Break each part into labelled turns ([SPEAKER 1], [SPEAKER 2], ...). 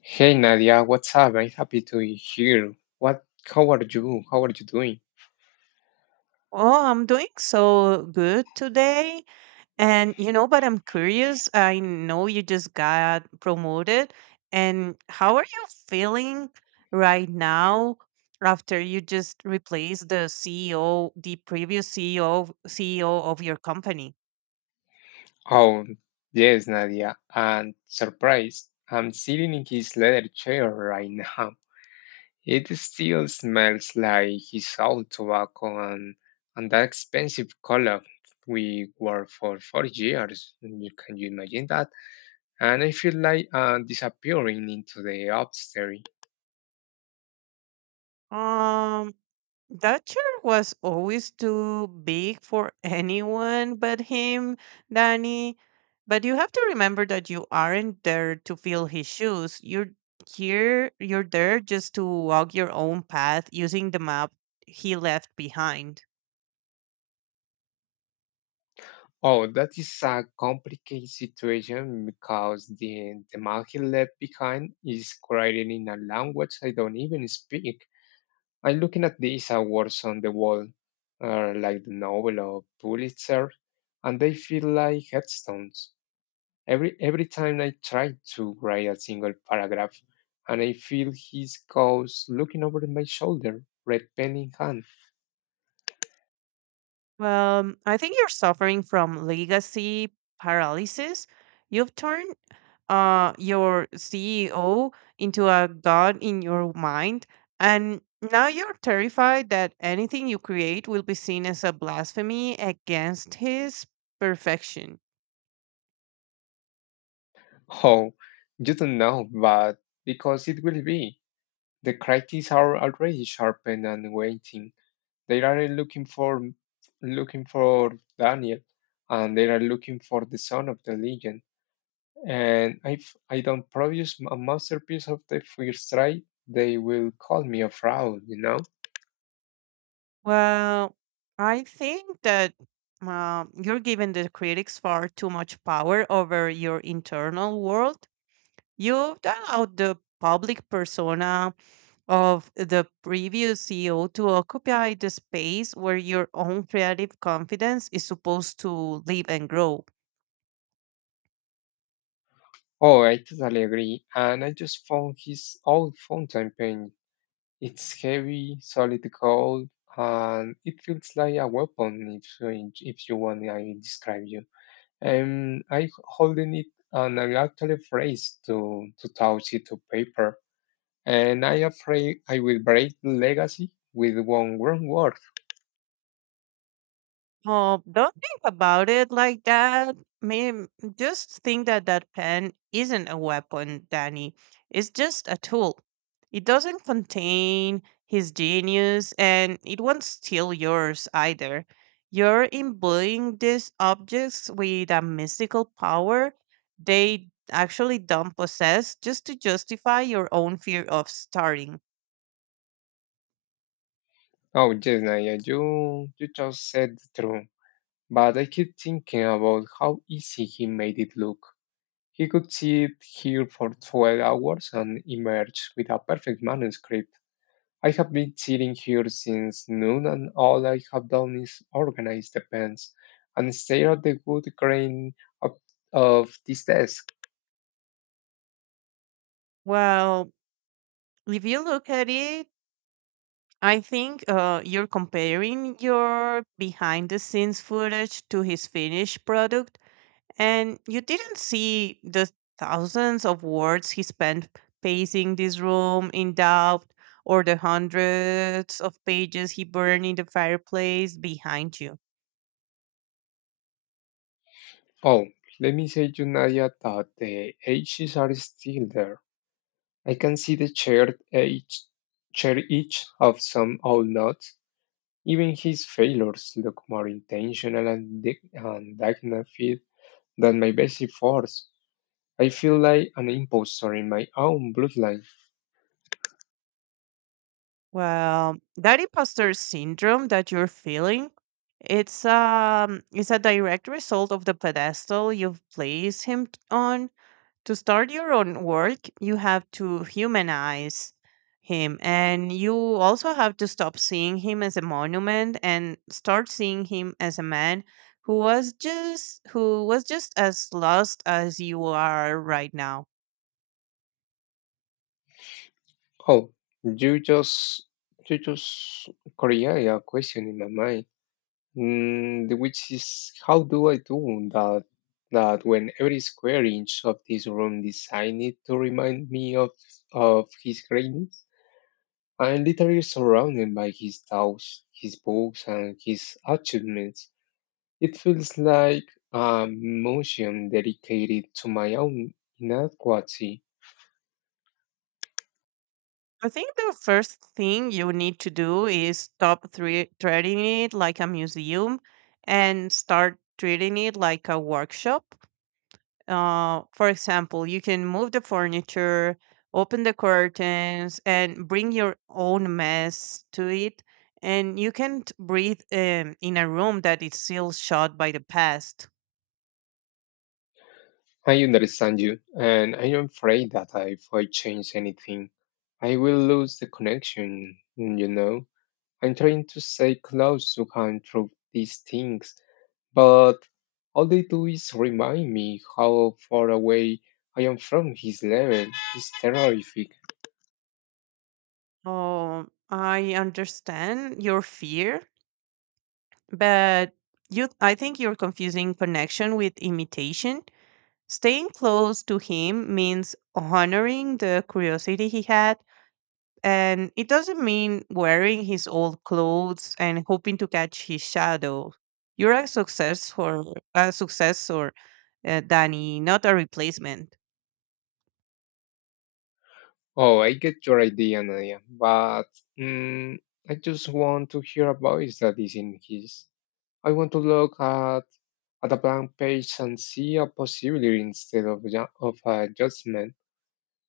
[SPEAKER 1] Hey Nadia, what's up? I'm happy to hear. What? How are you? How are you doing?
[SPEAKER 2] Oh, I'm doing so good today. And you know, but I'm curious. I know you just got promoted. And how are you feeling right now after you just replaced the CEO, the previous CEO, CEO of your company?
[SPEAKER 1] Oh, yes, Nadia. And surprise, I'm sitting in his leather chair right now. It still smells like his old tobacco and that expensive cologne we wore for 4 years. You can you imagine that? And I feel like disappearing into the upstairs.
[SPEAKER 2] Um, That chair was always too big for anyone but him, Danny. But you have to remember that you aren't there to fill his shoes. You're there just to walk your own path using the map he left behind.
[SPEAKER 1] Oh, that is a complicated situation because the man he left behind is writing in a language I don't even speak. I'm looking at these awards on the wall, like the Nobel or Pulitzer, and they feel like headstones. Every time I try to write a single paragraph, and I feel his ghost looking over my shoulder, red pen in hand.
[SPEAKER 2] Well, I think you're suffering from legacy paralysis. You've turned your CEO into a god in your mind, and now you're terrified that anything you create will be seen as a blasphemy against his perfection.
[SPEAKER 1] Oh, you don't know, but because it will be. The critics are already sharpened and waiting. They are looking for Daniel, and they are looking for the son of the legend. And if I don't produce a masterpiece of the first try, they will call me a fraud.
[SPEAKER 2] Well, I think that you're giving the critics far too much power over your internal world. You've done out the public persona of the previous CEO to occupy the space where your own creative confidence is supposed to live and grow.
[SPEAKER 1] Oh, I totally agree. And I just found his old fountain pen. It's heavy, solid gold, and it feels like a weapon if you want I describe you. And I holding it, and I'm actually afraid to touch it to paper. And I afraid I will break the legacy with one wrong word.
[SPEAKER 2] Oh, don't think about it like that. Maybe just think that that pen isn't a weapon, Danny. It's just a tool. It doesn't contain his genius and it won't steal yours either. You're imbuing these objects with a mystical power they actually don't possess just to justify your own fear of starting.
[SPEAKER 1] Oh yes, Naya, you just said the truth. But I keep thinking about how easy he made it look. He could sit here for 12 hours and emerge with a perfect manuscript. I have been sitting here since noon, and all I have done is organize the pens and stare at the wood grain of, of this desk.
[SPEAKER 2] Well, if you look at it, I think you're comparing your behind the scenes footage to his finished product, and you didn't see the thousands of words he spent pacing this room in doubt, or the hundreds of pages he burned in the fireplace behind you.
[SPEAKER 1] Oh, let me say to Nadia that the edges are still there. I can see the shared edge of some old notes. Even his failures look more intentional and dignified than my basic force. I feel like an imposter in my own bloodline.
[SPEAKER 2] Well, that imposter syndrome that you're feeling, it's a direct result of the pedestal you've placed him on to start your own work, you have to humanize him and you also have to stop seeing him as a monument and start seeing him as a man who was just as lost as you are right now.
[SPEAKER 1] Oh, you just you just create a question in my mind, which is how do I do that? That when every square inch of this room designed it to remind me of his greatness, I'm literally surrounded by his thoughts, his books, and his achievements. It feels like a museum dedicated to my own inadequacy.
[SPEAKER 2] I think the first thing you need to do is stop treating it like a museum and start treating it like a workshop. For example, you can move the furniture, open the curtains, and bring your own mess to it. And you can't breathe in a room that is still shut by the past.
[SPEAKER 1] I understand you, and I am afraid that if I change anything, I will lose the connection. You know. I'm trying to stay close to him through these things, but all they do is remind me how far away I am from his level. It's terrific.
[SPEAKER 2] Oh, I understand your fear, but you I think you're confusing connection with imitation. Staying close to him means honoring the curiosity he had, and it doesn't mean wearing his old clothes and hoping to catch his shadow. You're a success for a successor, Danny, not a replacement.
[SPEAKER 1] Oh, I get your idea, Nadia, but mm, I just want to hear a voice that isn't his. I want to look at a blank page and see a possibility instead of a judgment.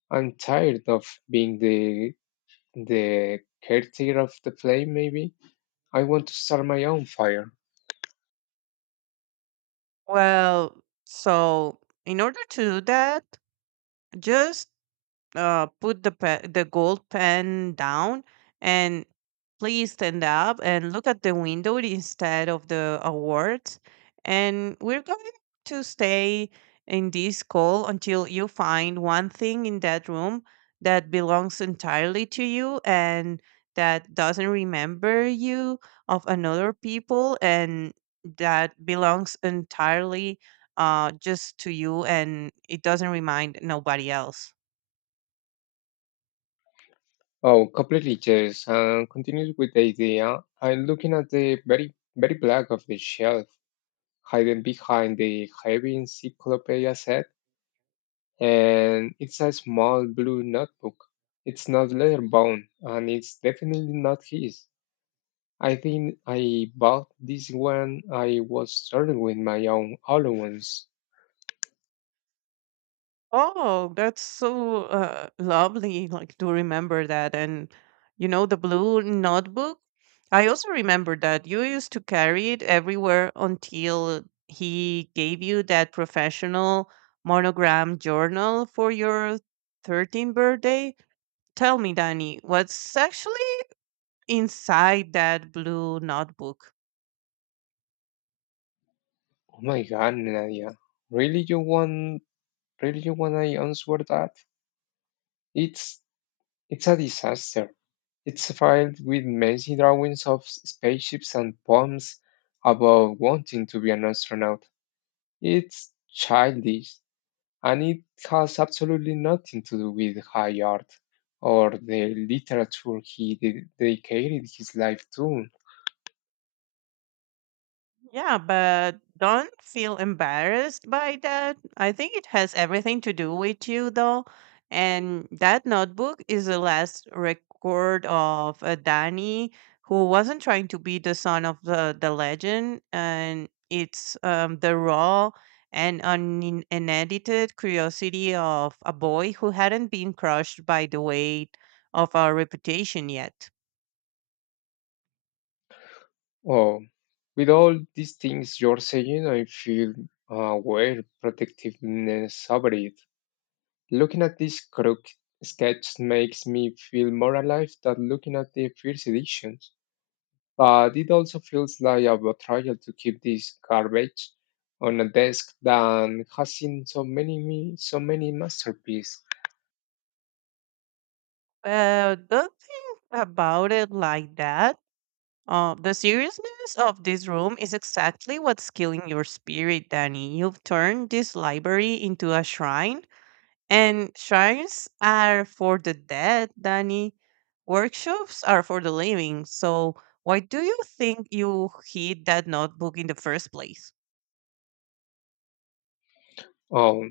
[SPEAKER 1] I'm tired of being the the caretaker of the flame. Maybe I want to start my own fire.
[SPEAKER 2] Well, so in order to do that, just put the gold pen down and please stand up and look at the window instead of the awards. And we're going to stay in this call until you find one thing in that room that belongs entirely to you and that doesn't remember you of another people and that belongs entirely just to you and it doesn't remind nobody else.
[SPEAKER 1] Oh, completely yes. And continues with the idea. I'm looking at the very black of the shelf, hidden behind the heavy encyclopedia set, and it's a small blue notebook. It's not leather bound, and it's definitely not his. I think I bought this one. I was starting with my own allowance.
[SPEAKER 2] Oh, that's so lovely, like to remember that. And you know, the blue notebook, I also remember that you used to carry it everywhere until he gave you that professional monogram journal for your 13th birthday. Tell me, Danny, what's actually inside that blue notebook?
[SPEAKER 1] Oh my god, Nadia. Really you want Really you want I answer that? It's it's a disaster. It's filled with messy drawings of spaceships and poems about wanting to be an astronaut. It's childish and it has absolutely nothing to do with high art or the literature he dedicated his life to.
[SPEAKER 2] Yeah, but don't feel embarrassed by that. I think it has everything to do with you, though. And that notebook is the last record of Danny, who wasn't trying to be the son of the legend. And it's the raw and unedited curiosity of a boy who hadn't been crushed by the weight of our reputation yet.
[SPEAKER 1] Oh, with all these things you're saying, I feel where protectiveness over it. Looking at this crook sketch makes me feel more alive than looking at the first editions. But it also feels like a betrayal to keep this garbage on a desk that has seen so many masterpieces.
[SPEAKER 2] Don't think about it like that. The seriousness of this room is exactly what's killing your spirit, Danny. You've turned this library into a shrine, and shrines are for the dead, Danny. Workshops are for the living. So, why do you think you hid that notebook in the first place?
[SPEAKER 1] Oh,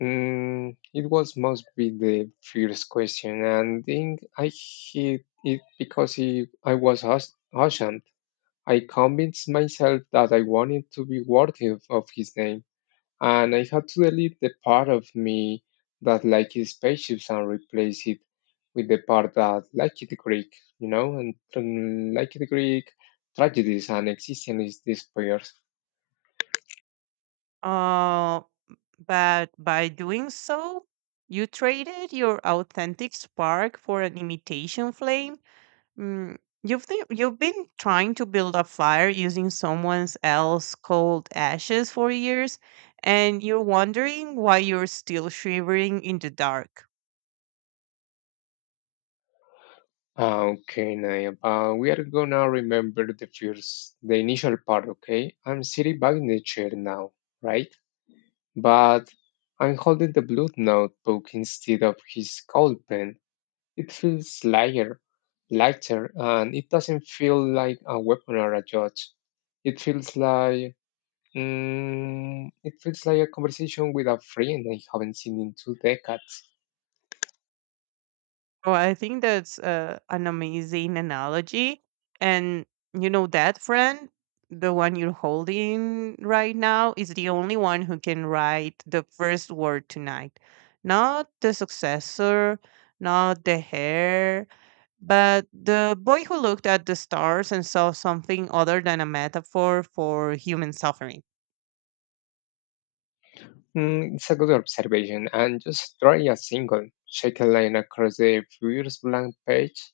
[SPEAKER 1] it was must be the first question, and then I hit it because it, I was auctioned. I convinced myself that I wanted to be worthy of his name, and I had to delete the part of me that liked his spaceships and replace it with the part that liked the Greek and liked the Greek tragedies and existence despairs.
[SPEAKER 2] Uh, but by doing so, you traded your authentic spark for an imitation flame. Mm, you've been trying to build a fire using someone else's cold ashes for years, and you're wondering why you're still shivering in the dark.
[SPEAKER 1] Ah, okay, Nayab. We are gonna remember the the initial part, okay? I'm sitting back in the chair now, right? But I'm holding the blue notebook instead of his cold pen. It feels lighter, and it doesn't feel like a weapon or a judge. It feels like, it feels like a conversation with a friend I haven't seen in 2 decades.
[SPEAKER 2] Well, I think that's an amazing analogy, and you know that friend, the one you're holding right now, is the only one who can write the first word tonight, not the successor, not the heir, but the boy who looked at the stars and saw something other than a metaphor for human suffering.
[SPEAKER 1] It's a good observation. And just drawing a single, shake a line across a furious blank page,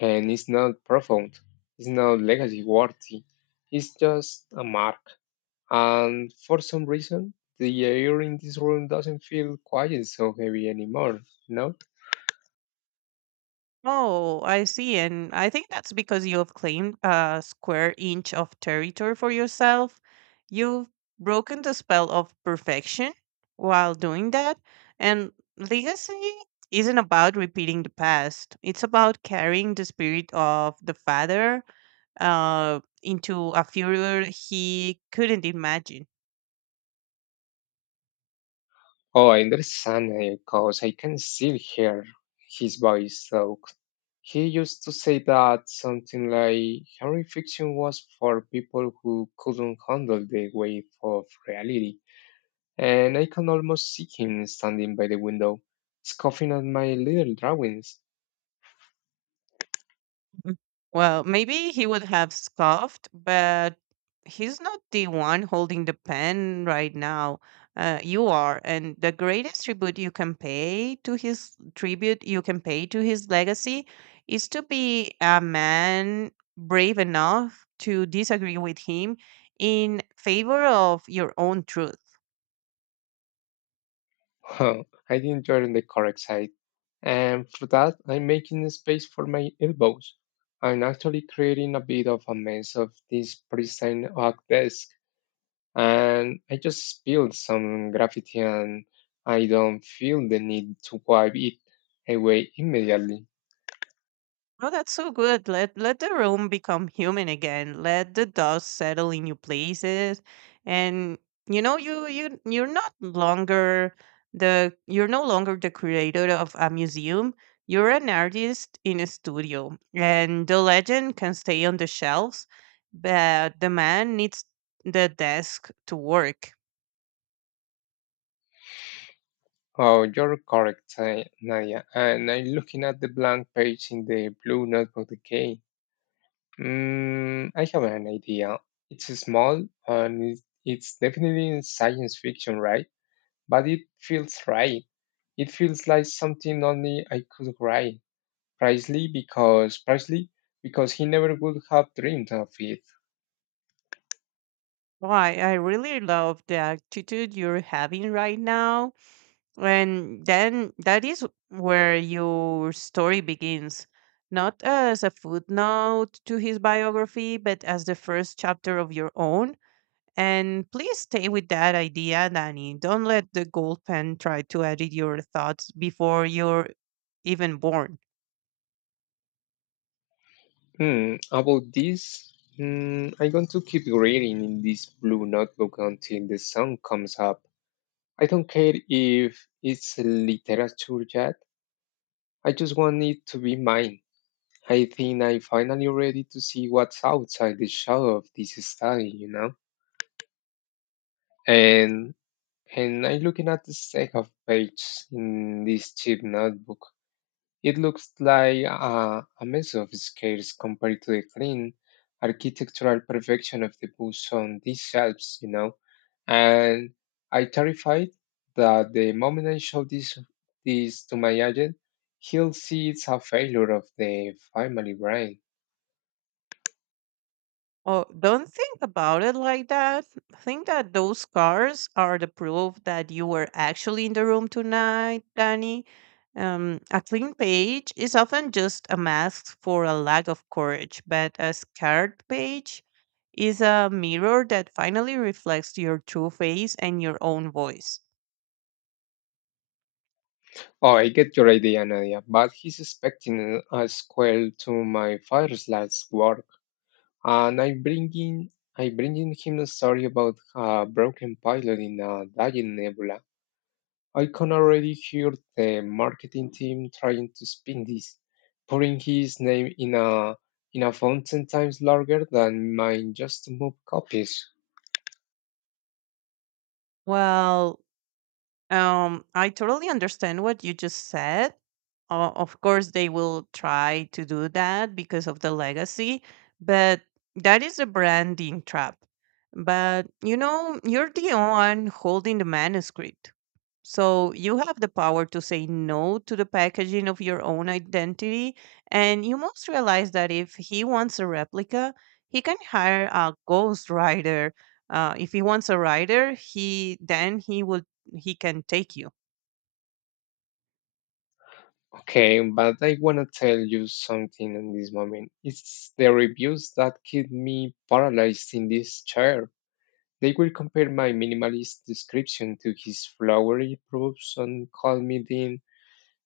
[SPEAKER 1] and it's not profound. It's not legacy worthy. It's just a mark. And for some reason, the air in this room doesn't feel quite so heavy anymore. No?
[SPEAKER 2] Oh, I see. And I think that's because you have claimed a square inch of territory for yourself. You've broken the spell of perfection while doing that. And legacy isn't about repeating the past, it's about carrying the spirit of the father into a future he couldn't imagine.
[SPEAKER 1] Oh, I understand, because I can still hear his voice, so he used to say that something like Harry fiction was for people who couldn't handle the weight of reality, and I can almost see him standing by the window, scoffing at my little drawings.
[SPEAKER 2] Mm. Well, maybe he would have scoffed, but he's not the one holding the pen right now. You are, and the greatest tribute you can pay to his tribute you can pay to his legacy is to be a man brave enough to disagree with him in favor of your own truth.
[SPEAKER 1] I didn't turn the correct side, and for that, I'm making space for my elbows. I'm actually creating a bit of a mess of this pristine oak desk, and I just spilled some graffiti and I don't feel the need to wipe it away immediately.
[SPEAKER 2] No, that's so good. Let the room become human again. Let the dust settle in your places, and you know you're no longer the creator of a museum. You're an artist in a studio, and the legend can stay on the shelves, but the man needs the desk to work.
[SPEAKER 1] Oh, you're correct, eh, Nadia. And I'm looking at the blank page in the blue notebook again. I have an idea. It's small and it's definitely in science fiction, right? But it feels right. It feels like something only I could write. Precisely because he never would have dreamed of it.
[SPEAKER 2] Why? I really love the attitude you're having right now. And then that is where your story begins, not as a footnote to his biography, but as the first chapter of your own. And please stay with that idea, Danny. Don't let the gold pen try to edit your thoughts before you're even born.
[SPEAKER 1] I'm going to keep reading in this blue notebook until the sun comes up. I don't care if it's literature yet, I just want it to be mine. I think I'm finally ready to see what's outside the shadow of this study, you know? And and I'm looking at the stack of pages in this cheap notebook. It looks like a mess of scales compared to the clean architectural perfection of the bus on these shelves, you know. And I terrified that the moment I show this to my agent, he'll see it's a failure of the family brain.
[SPEAKER 2] Oh, don't think about it like that. Think that those scars are the proof that you were actually in the room tonight, Danny. A clean page is often just a mask for a lack of courage, but a scarred page is a mirror that finally reflects your true face and your own voice.
[SPEAKER 1] Oh, I get your idea, Nadia, but he's expecting a squirrel to my father's last work. And I'm bringing him a story about a broken pilot in a dying nebula. I can already hear the marketing team trying to spin this, putting his name in a font 10 times larger than mine just to move copies.
[SPEAKER 2] Well, I totally understand what you just said. Of course, they will try to do that because of the legacy, but that is a branding trap. But you know, you're the one holding the manuscript. So you have the power to say no to the packaging of your own identity, and you must realize that if he wants a replica, he can hire a ghost rider. If he wants a rider, he then he will he can take you.
[SPEAKER 1] Okay, but I wanna tell you something in this moment. It's the reviews that keep me paralyzed in this chair. They will compare my minimalist description to his flowery proofs and call me the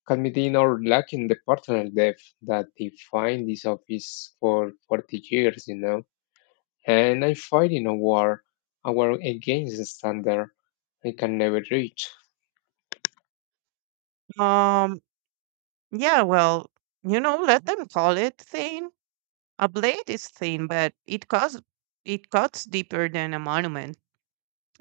[SPEAKER 1] Calmedino, lacking the personal depth that defined this office for 40 years, you know. And I fight in a war against the standard I can never reach.
[SPEAKER 2] Um, yeah, well, you know, let them call it thin. A blade is thin, but it cuts deeper than a monument.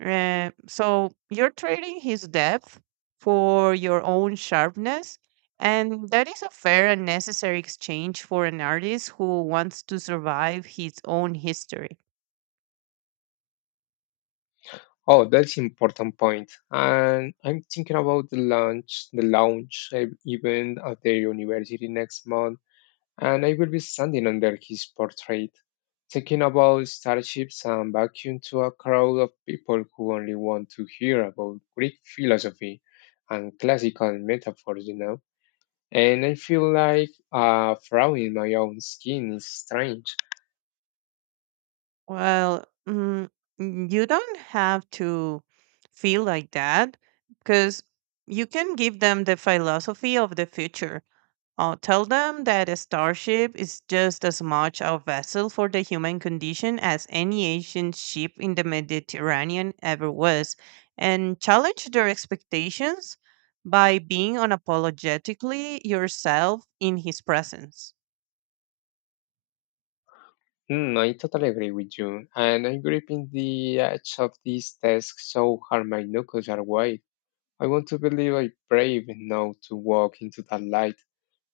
[SPEAKER 2] So you're trading his depth for your own sharpness. And that is a fair and necessary exchange for an artist who wants to survive his own history.
[SPEAKER 1] Oh, that's important point. And I'm thinking about the event at the university next month. And I will be standing under his portrait, talking about starships and vacuum to a crowd of people who only want to hear about Greek philosophy and classical metaphors, you know. And I feel like a frown in my own skin is strange.
[SPEAKER 2] Well, you don't have to feel like that because you can give them the philosophy of the future. Tell them that a starship is just as much a vessel for the human condition as any ancient ship in the Mediterranean ever was, and challenge their expectations by being unapologetically yourself in his presence.
[SPEAKER 1] I totally agree with you. And I'm gripping the edge of this desk so hard my knuckles are white. I want to believe I brave enough to walk into that light,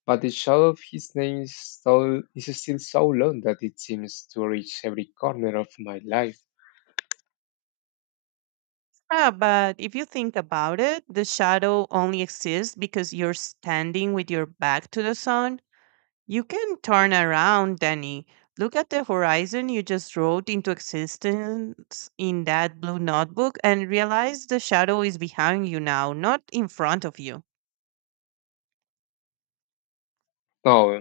[SPEAKER 1] but the shadow of his name is still so long that it seems to reach every corner of my life.
[SPEAKER 2] Yeah, but if you think about it, the shadow only exists because you're standing with your back to the sun. You can turn around, Danny. Look at the horizon you just wrote into existence in that blue notebook and realize the shadow is behind you now, not in front of you.
[SPEAKER 1] Now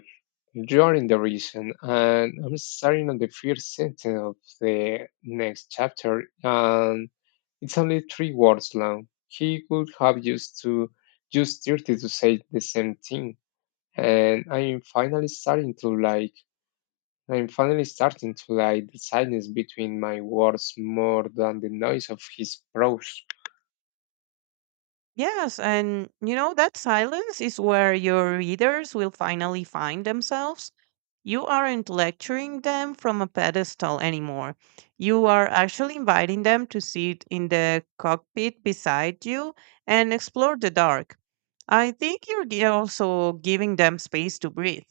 [SPEAKER 1] you are in the region, and I'm starting on the first sentence of the next chapter, and it's only 3 words long. He could have used 30 to say the same thing, and I'm finally starting to like the silence between my words more than the noise of his prose.
[SPEAKER 2] Yes, and you know, that silence is where your readers will finally find themselves. You aren't lecturing them from a pedestal anymore. You are actually inviting them to sit in the cockpit beside you and explore the dark. I think you're also giving them space to breathe.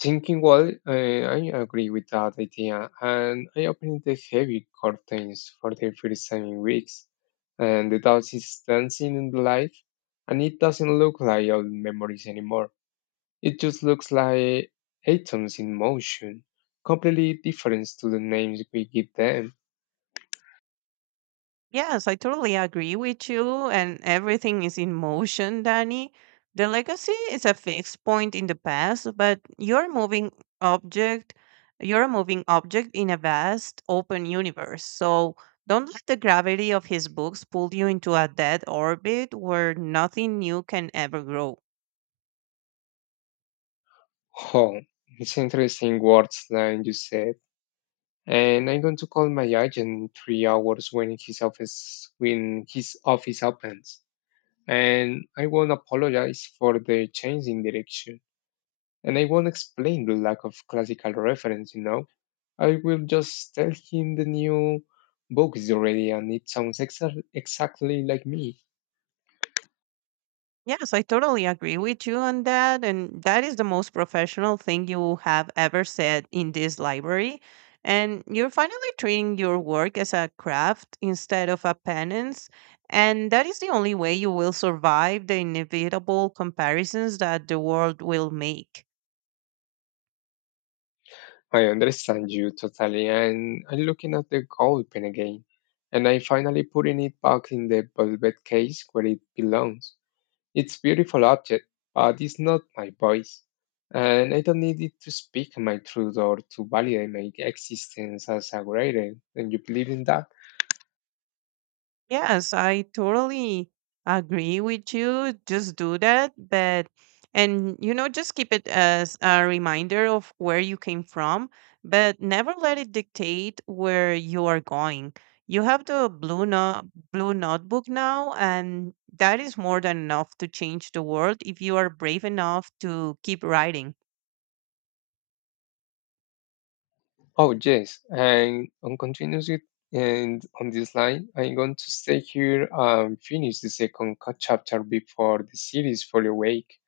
[SPEAKER 1] Thinking well, I agree with that idea, and I opened the heavy curtains for the first time in weeks, and the doubt is dancing in the light, and it doesn't look like old memories anymore. It just looks like atoms in motion, completely different to the names we give them.
[SPEAKER 2] Yes, I totally agree with you, and everything is in motion, Danny. The legacy is a fixed point in the past, but object, you're a moving object in a vast open universe. So don't let the gravity of his books pull you into a dead orbit where nothing new can ever grow.
[SPEAKER 1] Oh, it's interesting words line you said. And I'm going to call my agent in 3 hours when his office opens. And I won't apologize for the change in direction. And I won't explain the lack of classical reference, you know. I will just tell him the new book is already and it sounds exactly like me.
[SPEAKER 2] Yes, I totally agree with you on that. And that is the most professional thing you have ever said in this library. And you're finally treating your work as a craft instead of a penance. And that is the only way you will survive the inevitable comparisons that the world will make.
[SPEAKER 1] I understand you totally, and I'm looking at the gold pen again, and I finally putting it back in the velvet case where it belongs. It's beautiful object, but it's not my voice, and I don't need it to speak my truth or to validate my existence as a writer. And you believe in that?
[SPEAKER 2] Yes, I totally agree with you. Just do that, but and you know, just keep it as a reminder of where you came from, but never let it dictate where you are going. You have the blue no blue notebook now, and that is more than enough to change the world if you are brave enough to keep writing.
[SPEAKER 1] Oh yes, and on continues it. And on this line, I'm going to stay here and finish the chapter before the series fully awake.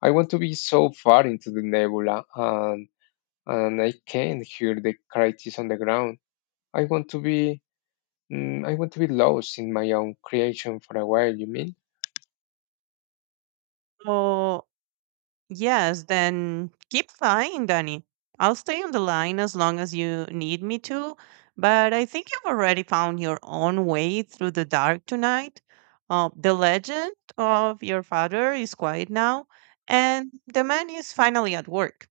[SPEAKER 1] I want to be so far into the nebula, and I can't hear the crisis on the ground. I want to be I want to be lost in my own creation for a while, you mean?
[SPEAKER 2] So Yes, then keep flying, Danny. I'll stay on the line as long as you need me to, but I think you've already found your own way through the dark tonight. The legend of your father is quiet now, and the man is finally at work.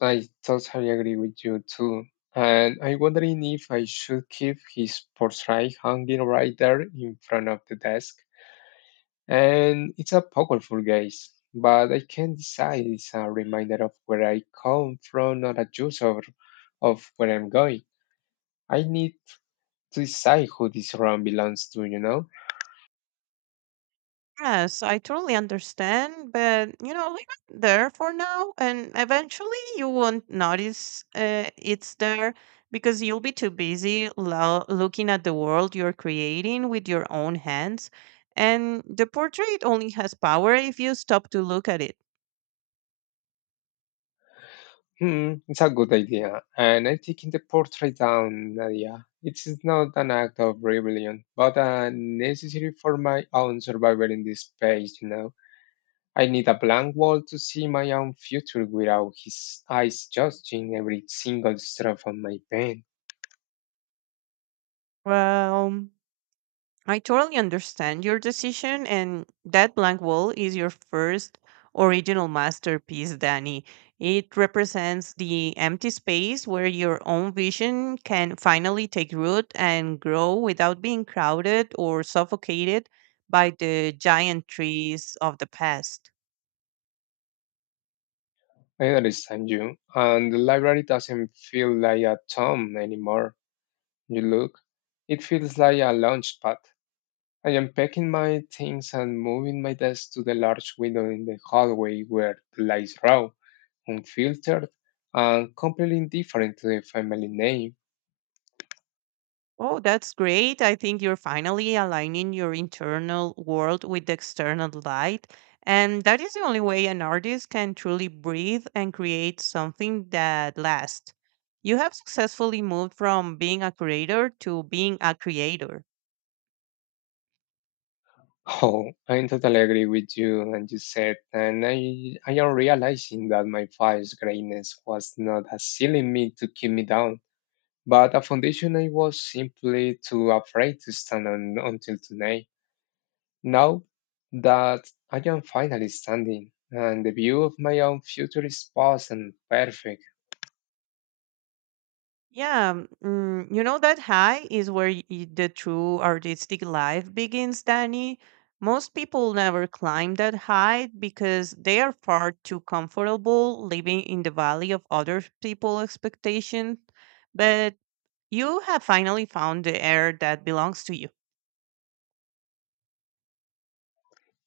[SPEAKER 1] I totally agree with you too. And I'm wondering if I should keep his portrait hanging right there in front of the desk. And it's a powerful gaze, but I can't decide it's a reminder of where I come from or a of where I'm going. I need to decide who this room belongs to, you know?
[SPEAKER 2] Yes, I totally understand, but you know, leave it there for now, and eventually you won't notice it's there because you'll be too busy looking at the world you're creating with your own hands. And the portrait only has power if you stop to look at it.
[SPEAKER 1] It's a good idea, and I'm taking the portrait down, Nadia. It is not an act of rebellion, but necessary for my own survival in this space, you know. I need a blank wall to see my own future without his eyes judging every single stroke on my pen.
[SPEAKER 2] Well, I totally understand your decision, and that blank wall is your first original masterpiece, Danny. It represents the empty space where your own vision can finally take root and grow without being crowded or suffocated by the giant trees of the past.
[SPEAKER 1] I understand you, and the library doesn't feel like a tomb anymore. You look, it feels like a launch pad. I am packing my things and moving my desk to the large window in the hallway where the lights raw, unfiltered, and completely indifferent to the family name.
[SPEAKER 2] Oh, that's great. I think you're finally aligning your internal world with the external light. And that is the only way an artist can truly breathe and create something that lasts. You have successfully moved from being a creator to being a creator.
[SPEAKER 1] Oh, I totally agree with you and you said, and I am realizing that my father's greatness was not a ceiling me to keep me down, but a foundation I was simply too afraid to stand on until tonight. Now that I am finally standing, and the view of my own future is vast and perfect.
[SPEAKER 2] Yeah, you know that high is where the true artistic life begins, Danny. Most people never climb that high because they are far too comfortable living in the valley of other people's expectations. But you have finally found the air that belongs to you.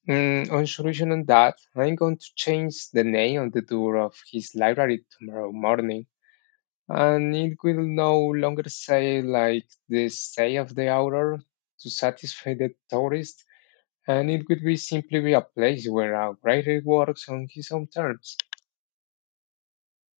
[SPEAKER 1] On solution on that, I'm going to change the name on the door of his library tomorrow morning, and it will no longer say like the say of the author to satisfy the tourist, and it will be simply be a place where a writer works on his own terms.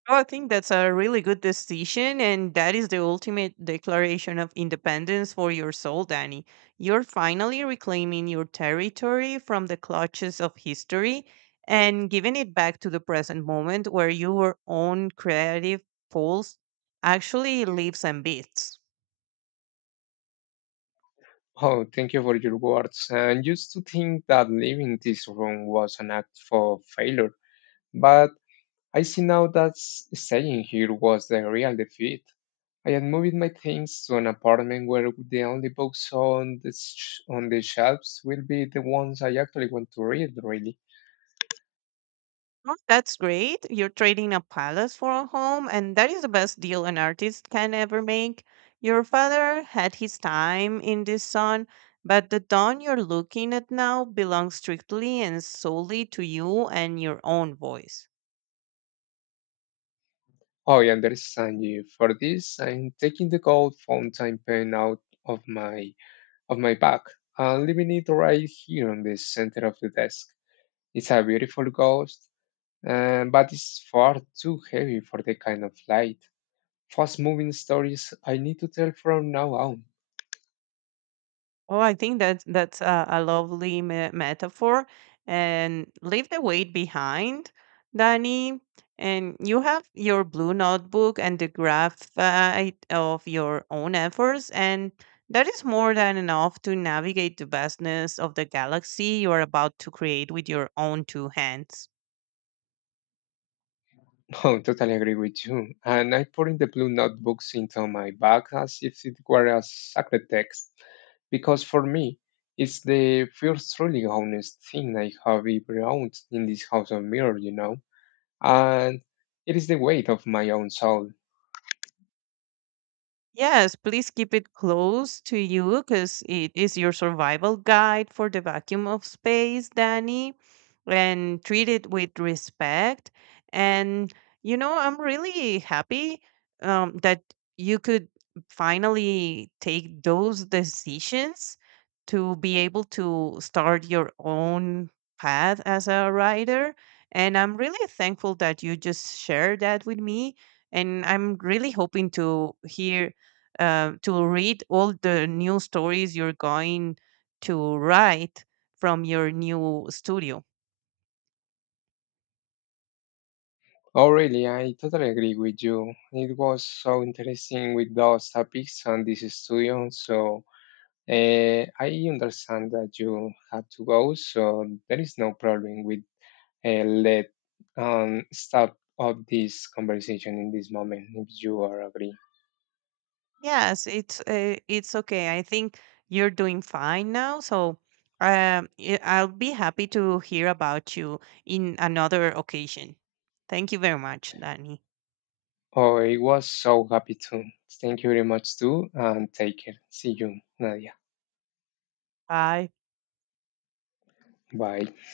[SPEAKER 2] Oh, I think that's a really good decision, and that is the ultimate declaration of independence for your soul, Danny. You're finally reclaiming your territory from the clutches of history and giving it back to the present moment where your own creative pulse actually lives and beats.
[SPEAKER 1] Oh, thank you for your words. And used to think that leaving this room was an act for failure, but I see now that staying here was the real defeat. I had moved my things to an apartment where the only books on the on the shelves will be the ones I actually want to read, really.
[SPEAKER 2] Oh, that's great. You're trading a palace for a home, and that is the best deal an artist can ever make. Your father had his time in this sun, but the dawn you're looking at now belongs strictly and solely to you and your own voice.
[SPEAKER 1] Oh, I understand you. For this, I'm taking the gold fountain pen out of my bag and leaving it right here on the center of the desk. It's a beautiful ghost, and but it's far too heavy for the kind of light, fast-moving stories I need to tell from now on.
[SPEAKER 2] Oh, I think that that's a lovely metaphor. And leave the weight behind, Danny. And you have your blue notebook and the graph of your own efforts. And that is more than enough to navigate the vastness of the galaxy you are about to create with your own two hands.
[SPEAKER 1] Oh, totally agree with you. And I put in the blue notebooks into my bag as if it were a sacred text, because for me, it's the first truly honest thing I have ever owned in this house of mirror, you know, and it is the weight of my own soul.
[SPEAKER 2] Yes, please keep it close to you because it is your survival guide for the vacuum of space, Danny. And treat it with respect. And, you know, I'm really happy that you could finally take those decisions to be able to start your own path as a writer. And I'm really thankful that you just shared that with me. And I'm really hoping to hear to read all the new stories you're going to write from your new studio.
[SPEAKER 1] Oh, really, I totally agree with you. It was so interesting with those topics and this studio, so I understand that you had to go, so there is no problem with let stop up this conversation in this moment if you are agree.
[SPEAKER 2] Yes, it's okay. I think you're doing fine now. So I'll be happy to hear about you in another occasion. Thank you very much, Danny.
[SPEAKER 1] Oh, I was so happy to. Thank you very much too, and take care. See you, Nadia.
[SPEAKER 2] Bye.
[SPEAKER 1] Bye.